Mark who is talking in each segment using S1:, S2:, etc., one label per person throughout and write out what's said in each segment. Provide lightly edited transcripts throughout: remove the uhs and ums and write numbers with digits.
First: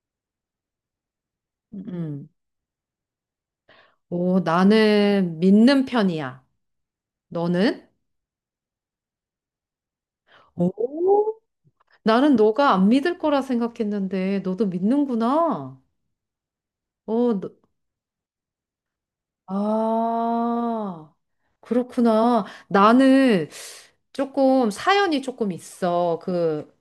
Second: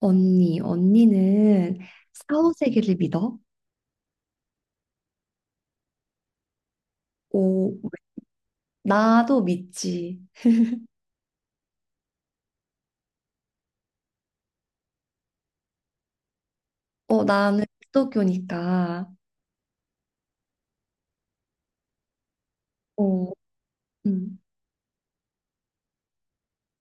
S1: 언니, 언니는
S2: 음. 음.
S1: 사후세계를 믿어?
S2: 오, 나는 믿는 편이야.
S1: 오,
S2: 너는?
S1: 나도 믿지.
S2: 오, 나는 너가 안 믿을 거라 생각했는데 너도 믿는구나.
S1: 어,
S2: 어, 너-
S1: 나는 기독교니까.
S2: 아, 그렇구나.
S1: 어,
S2: 나는
S1: 음,
S2: 조금 사연이 조금 있어. 그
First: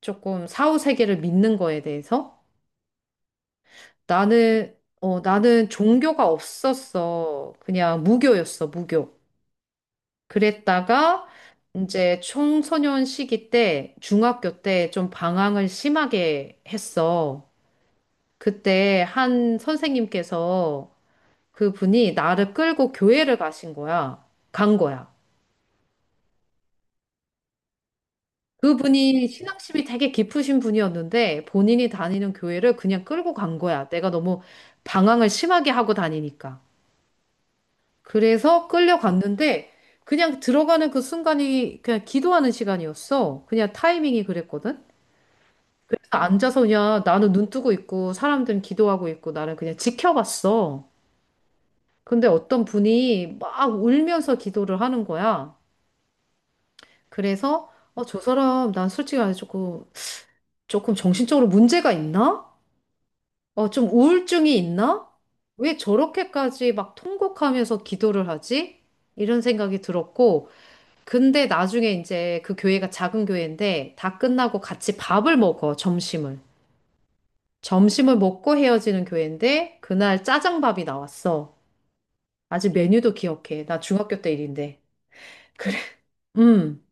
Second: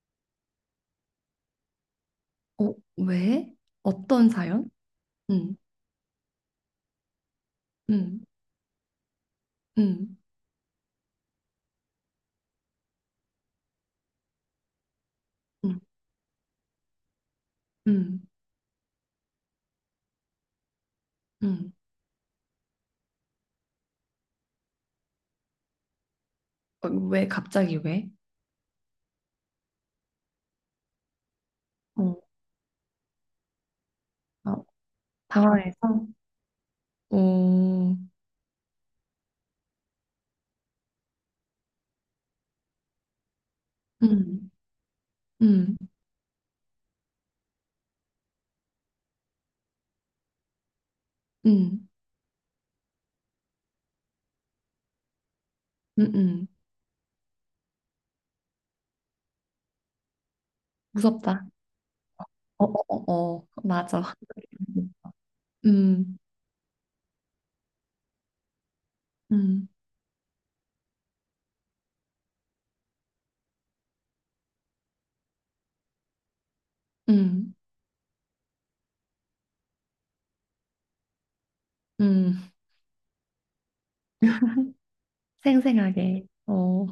S2: 조금 사후 세계를 믿는 거에 대해서.
S1: 어, 왜? 어떤 사연?
S2: 나는 어,
S1: 음,
S2: 나는 종교가 없었어. 그냥
S1: 음,
S2: 무교였어, 무교.
S1: 음,
S2: 그랬다가 이제 청소년 시기 때 중학교 때 좀 방황을
S1: 음,
S2: 심하게 했어.
S1: 응,
S2: 그때 한 선생님께서
S1: 응.
S2: 그분이 나를 끌고 교회를 가신 거야. 간 거야.
S1: 어, 왜 갑자기 왜?
S2: 그분이 신앙심이 되게 깊으신 분이었는데 본인이
S1: 어,
S2: 다니는 교회를 그냥 끌고 간 거야. 내가 너무
S1: 어,
S2: 방황을 심하게 하고
S1: 당황해서.
S2: 다니니까.
S1: 오
S2: 그래서 끌려갔는데 그냥 들어가는 그 순간이 그냥 기도하는 시간이었어. 그냥 타이밍이
S1: 음,
S2: 그랬거든.
S1: 음,
S2: 앉아서 그냥 나는 눈 뜨고 있고 사람들은 기도하고 있고 나는 그냥 지켜봤어.
S1: 음,
S2: 근데 어떤 분이 막 울면서 기도를 하는 거야.
S1: 응.
S2: 그래서 어, 저 사람 난 솔직히 말해 조금
S1: 무섭다.
S2: 정신적으로 문제가 있나?
S1: 어, 어, 어, 어,
S2: 어, 좀
S1: 맞아.
S2: 우울증이 있나? 왜
S1: 음,
S2: 저렇게까지 막 통곡하면서 기도를 하지? 이런
S1: 음, 음,
S2: 생각이 들었고, 근데 나중에 이제 그 교회가 작은 교회인데 다 끝나고 같이 밥을 먹어, 점심을.
S1: 음.
S2: 점심을 먹고 헤어지는 교회인데 그날 짜장밥이 나왔어.
S1: 음.
S2: 아직 메뉴도 기억해. 나 중학교 때 일인데. 그래.
S1: 생생하게.
S2: 음.
S1: 어,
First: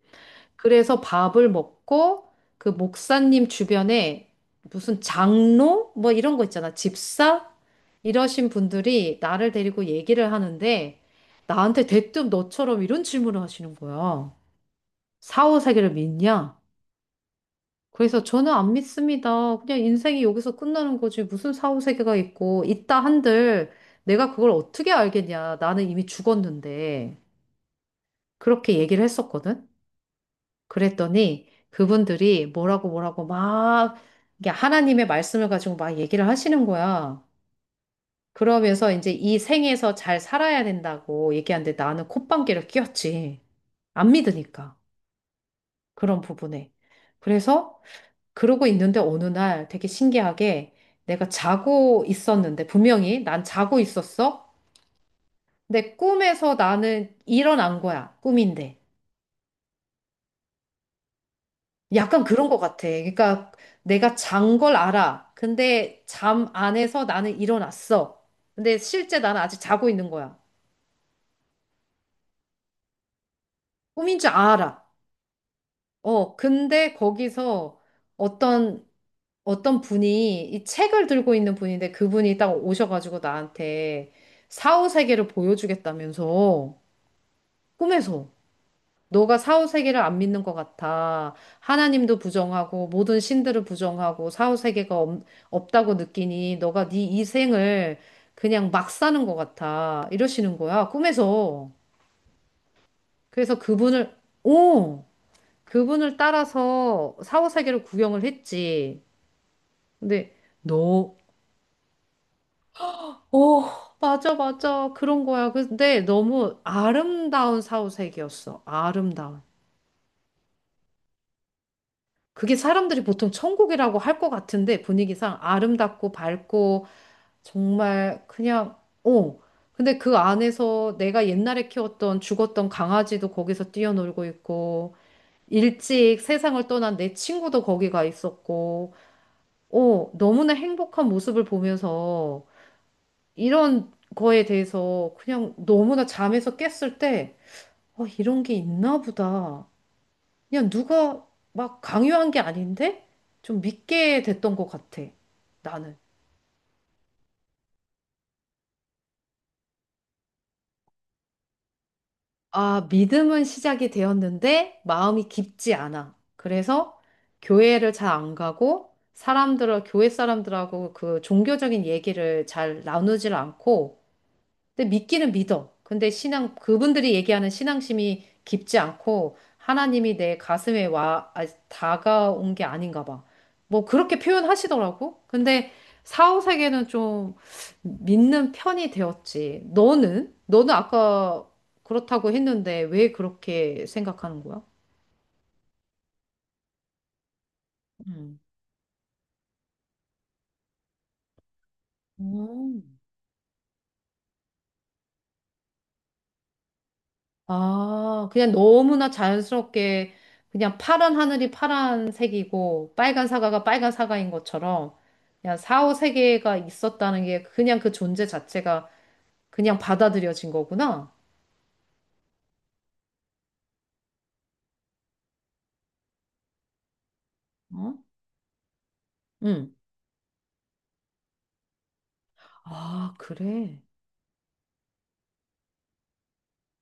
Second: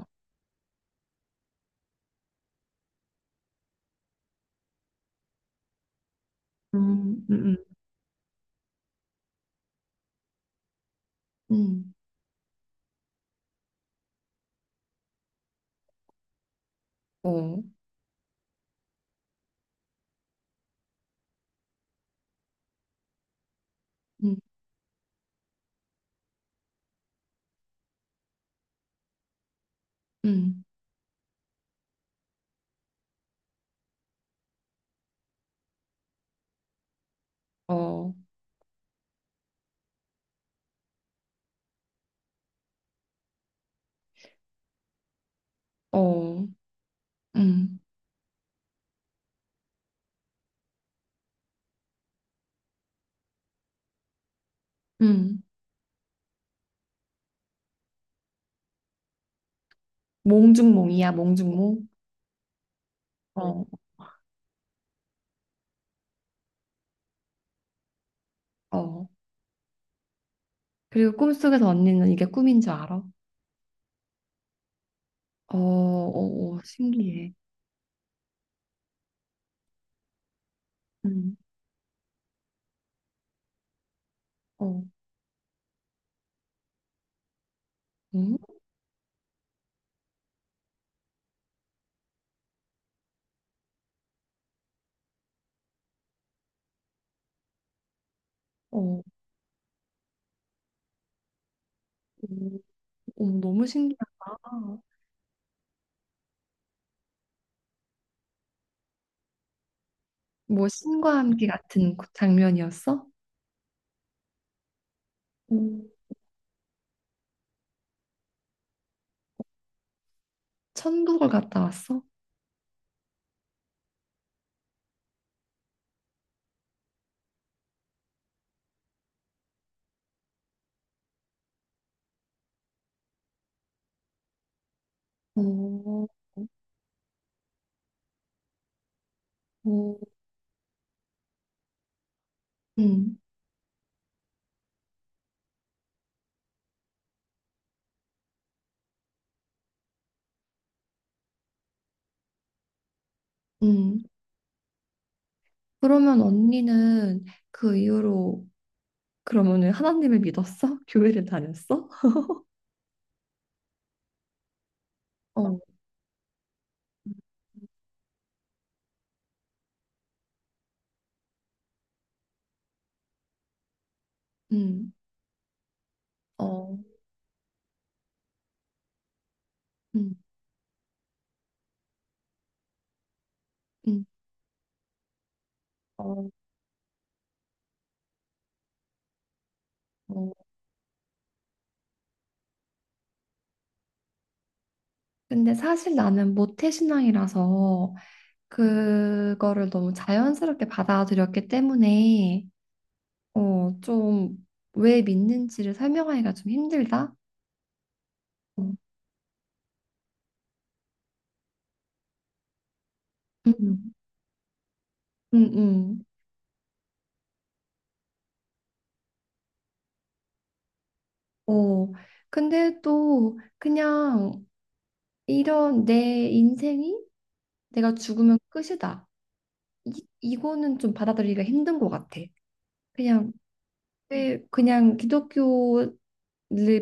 S2: 그래서 밥을 먹고 그 목사님 주변에 무슨 장로 뭐 이런 거 있잖아.
S1: 음,
S2: 집사
S1: 음,
S2: 이러신 분들이 나를 데리고 얘기를 하는데
S1: 음,
S2: 나한테
S1: 음.
S2: 대뜸 너처럼 이런 질문을 하시는 거야. 사후세계를 믿냐?
S1: 어,
S2: 그래서 저는 안 믿습니다. 그냥 인생이 여기서 끝나는 거지. 무슨 사후세계가 있고, 있다 한들 내가
S1: 음,
S2: 그걸 어떻게 알겠냐. 나는 이미 죽었는데. 그렇게 얘기를 했었거든.
S1: 음,
S2: 그랬더니 그분들이 뭐라고 뭐라고 막 이게 하나님의 말씀을 가지고 막 얘기를 하시는 거야.
S1: 어,
S2: 그러면서 이제 이 생에서 잘 살아야 된다고 얘기하는데 나는 콧방귀를 뀌었지. 안 믿으니까. 그런
S1: 어,
S2: 부분에. 그래서
S1: 음,
S2: 그러고 있는데 어느 날 되게 신기하게 내가 자고 있었는데 분명히 난 자고 있었어.
S1: 음.
S2: 근데 꿈에서 나는 일어난 거야. 꿈인데.
S1: 몽중몽이야, 몽중몽.
S2: 약간 그런 것 같아. 그러니까
S1: 어,
S2: 내가 잔 걸 알아. 근데 잠 안에서 나는 일어났어. 근데
S1: 어.
S2: 실제 나는 아직 자고 있는 거야.
S1: 그리고 꿈속에서 언니는 이게 꿈인 줄 알아?
S2: 꿈인 줄 알아.
S1: 어,
S2: 어,
S1: 어, 어,
S2: 근데
S1: 신기해.
S2: 거기서 어떤 어떤 분이 이 책을 들고
S1: 음,
S2: 있는 분인데 그분이 딱 오셔가지고 나한테
S1: 어,
S2: 사후 세계를 보여주겠다면서 꿈에서
S1: 음,
S2: 너가 사후 세계를 안 믿는 것 같아. 하나님도 부정하고 모든 신들을 부정하고 사후 세계가 없다고 느끼니 너가 네 이생을 그냥
S1: 어,
S2: 막
S1: 어,
S2: 사는 것 같아. 이러시는 거야. 꿈에서.
S1: 어,
S2: 그래서
S1: 너무 신기하다.
S2: 그분을 오! 그분을 따라서 사후 세계를 구경을 했지. 근데
S1: 뭐
S2: 너
S1: 신과 함께 같은 그 장면이었어?
S2: 오, 맞아, 맞아. 그런 거야.
S1: 오,
S2: 근데 너무 아름다운 사후세계였어. 아름다운.
S1: 천국을 갔다 왔어?
S2: 그게 사람들이 보통 천국이라고 할 것 같은데 분위기상 아름답고 밝고 정말 그냥, 어. 근데 그 안에서 내가 옛날에 키웠던 죽었던 강아지도 거기서 뛰어놀고 있고,
S1: 오,
S2: 일찍 세상을 떠난 내 친구도 거기가 있었고,
S1: 오,
S2: 어, 너무나 행복한 모습을 보면서
S1: 음,
S2: 이런 거에 대해서 그냥 너무나 잠에서 깼을 때 어, 이런 게 있나 보다. 그냥 누가 막 강요한 게 아닌데 좀
S1: 음.
S2: 믿게 됐던 것 같아. 나는.
S1: 그러면 언니는 그 이후로 그러면은 하나님을 믿었어? 교회를 다녔어?
S2: 아, 믿음은 시작이 되었는데 마음이
S1: 어,
S2: 깊지 않아. 그래서 교회를 잘 안 가고 사람들을, 교회 사람들하고 그 종교적인 얘기를 잘 나누질 않고 근데
S1: 음,
S2: 믿기는 믿어. 근데 신앙,
S1: 어,
S2: 그분들이 얘기하는 신앙심이 깊지 않고
S1: 음,
S2: 하나님이 내 가슴에 다가온 게 아닌가 봐. 뭐
S1: 음,
S2: 그렇게 표현하시더라고. 근데
S1: 어,
S2: 사후세계는 좀 믿는 편이 되었지. 너는?
S1: 어.
S2: 너는 아까 그렇다고 했는데 왜 그렇게 생각하는 거야?
S1: 근데 사실 나는 모태신앙이라서 그거를 너무 자연스럽게 받아들였기 때문에
S2: 음.
S1: 어, 좀 왜 믿는지를 설명하기가 좀 힘들다.
S2: 아, 그냥
S1: 어.
S2: 너무나 자연스럽게 그냥 파란 하늘이 파란색이고 빨간 사과가 빨간
S1: 음,
S2: 사과인 것처럼
S1: 음,
S2: 그냥 사후
S1: 음.
S2: 세계가 있었다는 게 그냥 그 존재 자체가 그냥 받아들여진 거구나.
S1: 어, 근데 또 그냥 이런 내 인생이 내가
S2: 어?
S1: 죽으면 끝이다.
S2: 응.
S1: 이거는 좀 받아들이기가 힘든 것 같아.
S2: 아,
S1: 그냥
S2: 그래.
S1: 왜 그냥 기독교를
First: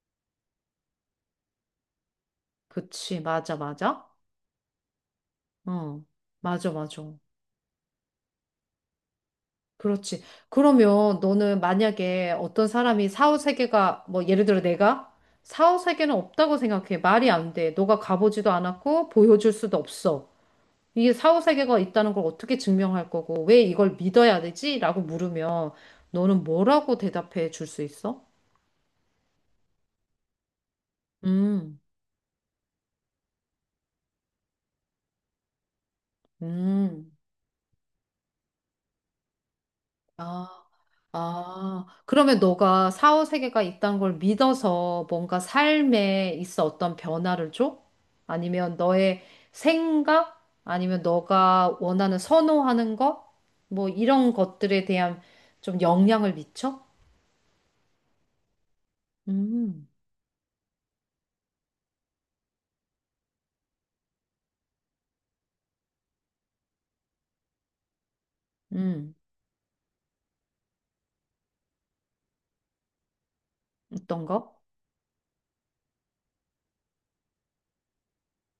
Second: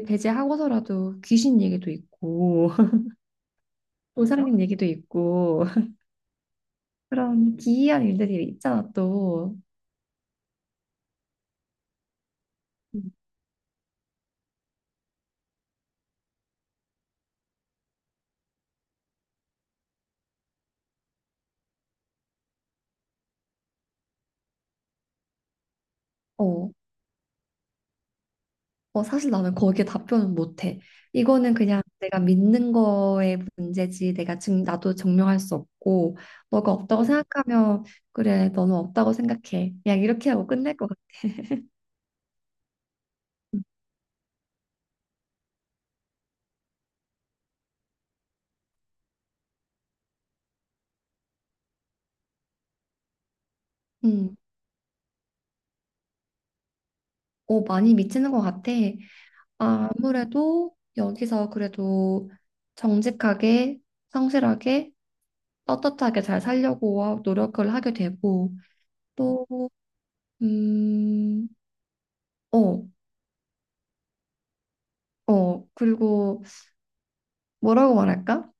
S1: 배제하고서라도 귀신 얘기도 있고
S2: 그치. 맞아, 맞아.
S1: 보살님 얘기도 있고
S2: 응. 맞아, 맞아.
S1: 그런 기이한 일들이 있잖아 또.
S2: 그렇지. 그러면 너는 만약에 어떤 사람이
S1: 음.
S2: 사후 세계가 뭐 예를 들어 내가 사후 세계는 없다고 생각해. 말이 안 돼. 너가 가보지도 않았고 보여줄 수도 없어. 이게 사후세계가 있다는 걸 어떻게 증명할 거고, 왜 이걸 믿어야 되지? 라고 물으면 너는
S1: 어,
S2: 뭐라고 대답해 줄 수 있어?
S1: 어, 사실 나는 거기에 답변은 못해. 이거는
S2: 음,
S1: 그냥 내가 믿는 거의 문제지. 내가 지금 나도 증명할 수 없고 너가 없다고
S2: 음,
S1: 생각하면 그래 너는 없다고 생각해. 그냥 이렇게 하고
S2: 아,
S1: 끝낼 것 같아.
S2: 아. 그러면 너가 사후세계가 있다는 걸 믿어서 뭔가 삶에 있어 어떤 변화를 줘? 아니면 너의 생각? 아니면 너가 원하는 선호하는 것? 뭐 이런
S1: 음.
S2: 것들에 대한 좀 영향을 미쳐?
S1: 오 많이 미치는 것 같아. 아,
S2: 음,
S1: 아무래도 여기서 그래도 정직하게, 성실하게, 떳떳하게 잘 살려고 노력을 하게 되고,
S2: 음,
S1: 또, 음, 어,
S2: 어떤 거?
S1: 어, 그리고 뭐라고 말할까?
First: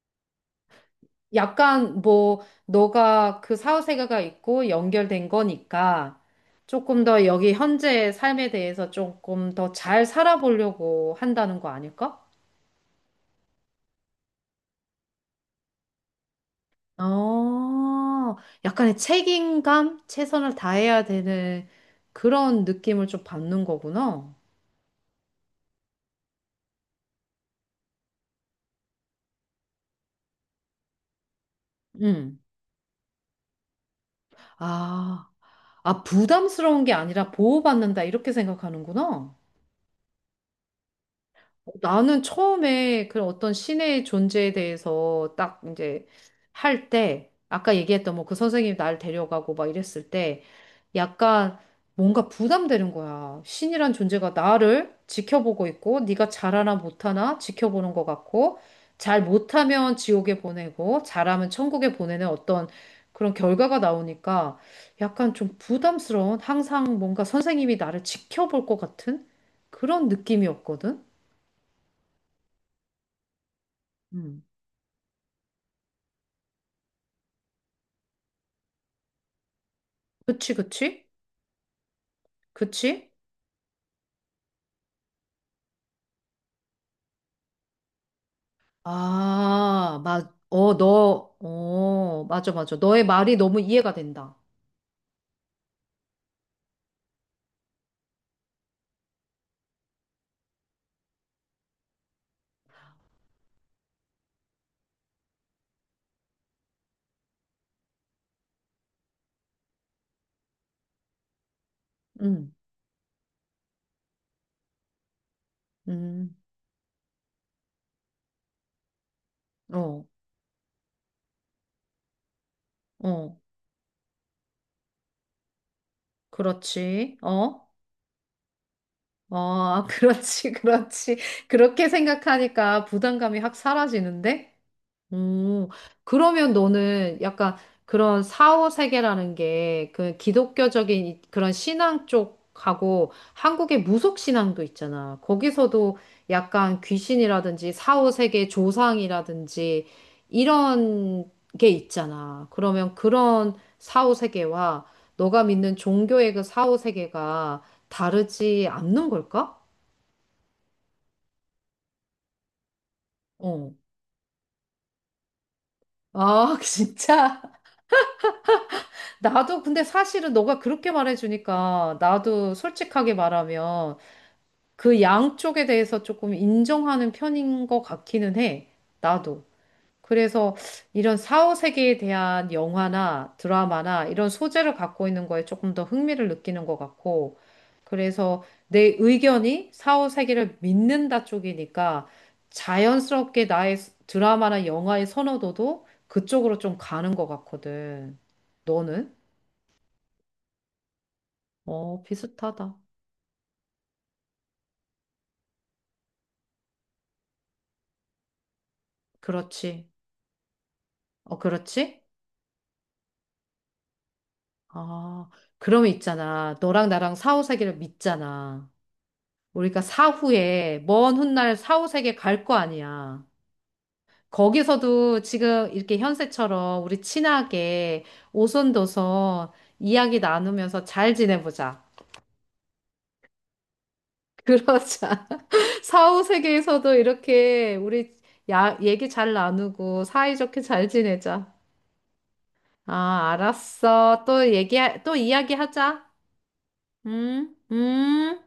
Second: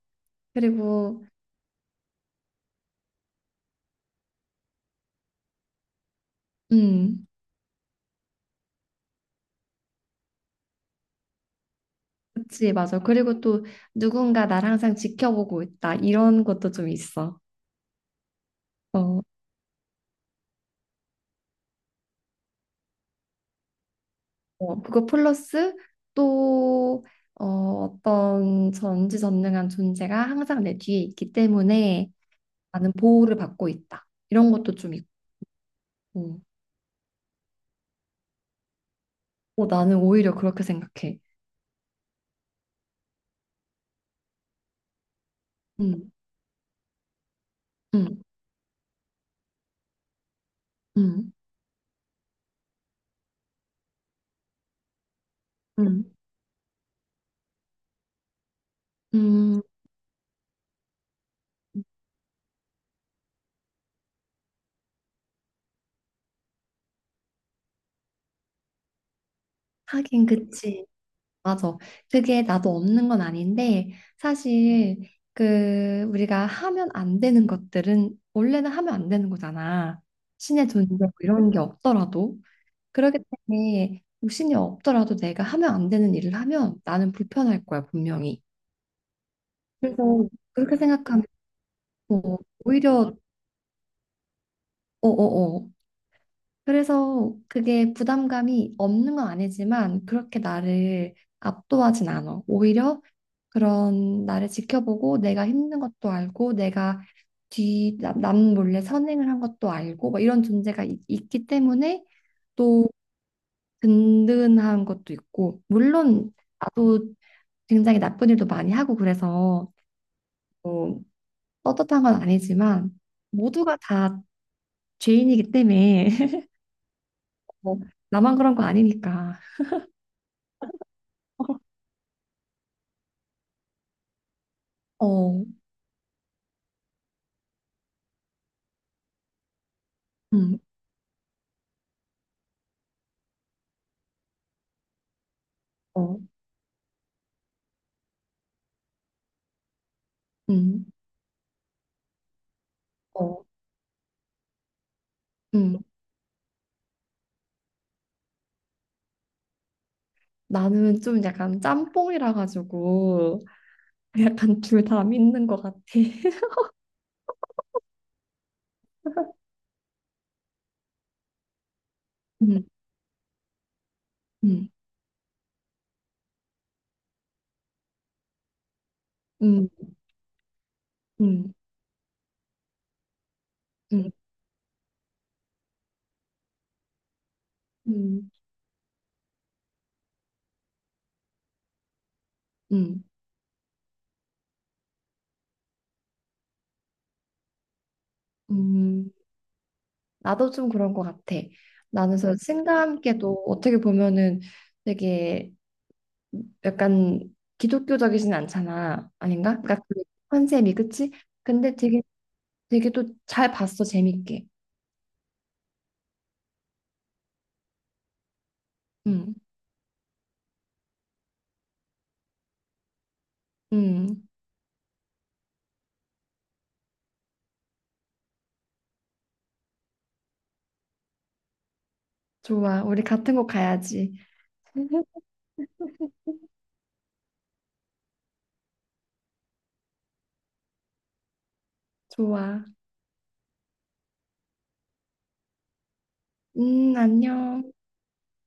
S1: 그리고,
S2: 약간 뭐 너가 그 사후세계가 있고 연결된 거니까 조금 더
S1: 음,
S2: 여기 현재의 삶에 대해서 조금 더 잘 살아보려고 한다는 거 아닐까?
S1: 그치, 맞아. 그리고 또 누군가 나를 항상 지켜보고 있다. 이런 것도 좀 있어.
S2: 어, 약간의
S1: 어.
S2: 책임감, 최선을 다해야 되는 그런 느낌을 좀 받는 거구나.
S1: 어, 그거 플러스 또 어, 어떤 전지전능한 존재가 항상 내 뒤에 있기 때문에
S2: 음.
S1: 나는 보호를 받고 있다. 이런 것도 좀 있고.
S2: 아, 아, 부담스러운 게 아니라 보호받는다 이렇게 생각하는구나.
S1: 어, 나는 오히려 그렇게 생각해.
S2: 나는 처음에 그런 어떤 신의 존재에 대해서 딱 이제
S1: 음,
S2: 할 때, 아까 얘기했던
S1: 음,
S2: 뭐 그 선생님이 날 데려가고 막 이랬을 때,
S1: 음,
S2: 약간 뭔가 부담되는 거야. 신이란 존재가 나를 지켜보고 있고,
S1: 음,
S2: 네가 잘하나 못하나 지켜보는 것 같고, 잘
S1: 음.
S2: 못하면 지옥에 보내고, 잘하면 천국에 보내는 어떤 그런 결과가 나오니까 약간 좀 부담스러운, 항상 뭔가 선생님이 나를 지켜볼 것 같은 그런
S1: 하긴 그치.
S2: 느낌이었거든.
S1: 맞아. 그게 나도 없는 건 아닌데
S2: 음.
S1: 사실 그 우리가 하면 안 되는 것들은 원래는 하면 안 되는 거잖아.
S2: 그치,
S1: 신의 존재
S2: 그치?
S1: 뭐 이런 게 없더라도.
S2: 그치?
S1: 그렇기 때문에 육신이 없더라도 내가 하면 안 되는 일을 하면 나는 불편할 거야, 분명히.
S2: 아,
S1: 그래서
S2: 마, 어,
S1: 그렇게 생각하면
S2: 너, 어,
S1: 뭐
S2: 맞아, 맞아. 너의
S1: 오히려
S2: 말이 너무 이해가 된다.
S1: 어어어. 그래서 그게 부담감이 없는 건 아니지만 그렇게 나를 압도하진 않아. 오히려 그런 나를 지켜보고 내가 힘든 것도 알고 내가 뒤 남 몰래 선행을 한 것도 알고 뭐 이런 존재가 있기 때문에
S2: 음,
S1: 또 든든한 것도 있고 물론
S2: 음,
S1: 나도 굉장히 나쁜 일도 많이 하고 그래서
S2: 어,
S1: 뭐 떳떳한 건 아니지만
S2: 어,
S1: 모두가 다 죄인이기 때문에
S2: 그렇지. 어,
S1: 뭐 나만 그런 거 아니니까
S2: 어, 그렇지, 그렇지. 그렇게 생각하니까 부담감이 확 사라지는데?
S1: 어,
S2: 오, 그러면 너는 약간 그런 사후 세계라는 게 그
S1: 음,
S2: 그런 신앙 쪽하고 한국의 무속 신앙도 있잖아. 거기서도
S1: 어,
S2: 약간 귀신이라든지 사후 세계 조상이라든지
S1: 음,
S2: 이런 게 있잖아. 그러면
S1: 어,
S2: 그런 사후 세계와 너가 믿는
S1: 음.
S2: 종교의 그 사후 세계가 다르지 않는 걸까?
S1: 나는 좀 약간 짬뽕이라 가지고
S2: 어.
S1: 약간 둘 다 믿는 것 같아.
S2: 아, 진짜? 나도 근데 사실은 너가 그렇게 말해주니까 나도
S1: 음,
S2: 솔직하게 말하면
S1: 음,
S2: 그 양쪽에 대해서 조금 인정하는 편인 것 같기는 해. 나도.
S1: 음,
S2: 그래서 이런
S1: 음,
S2: 사후 세계에 대한 영화나 드라마나
S1: 음,
S2: 이런 소재를 갖고 있는 거에 조금 더 흥미를 느끼는 것 같고.
S1: 음,
S2: 그래서 내 의견이 사후 세계를 믿는다 쪽이니까
S1: 음,
S2: 자연스럽게 나의 드라마나 영화의 선호도도 그쪽으로 좀 가는 것 같거든.
S1: 음.
S2: 너는?
S1: 나도 좀 그런 것 같아.
S2: 어,
S1: 나는 그래서
S2: 비슷하다.
S1: 친구와 함께도 어떻게 보면은 되게 약간 기독교적이진 않잖아. 아닌가? 그러니까
S2: 그렇지.
S1: 그 컨셉이 그치?
S2: 어,
S1: 근데
S2: 그렇지?
S1: 되게 되게 또 잘 봤어. 재밌게.
S2: 아, 그러면 있잖아. 너랑 나랑 사후세계를 믿잖아.
S1: 음.
S2: 우리가 사후에, 먼 훗날 사후세계 갈 거 아니야.
S1: 음.
S2: 거기서도 지금 이렇게 현세처럼 우리 친하게 오손도손 이야기 나누면서 잘 지내보자.
S1: 좋아. 우리 같은 곳 가야지.
S2: 그러자. 사후세계에서도 이렇게 우리 야, 얘기 잘 나누고 사이좋게 잘 지내자.
S1: 좋아.
S2: 아, 알았어. 또 얘기, 또 이야기하자. 응?
S1: 안녕.
S2: 응?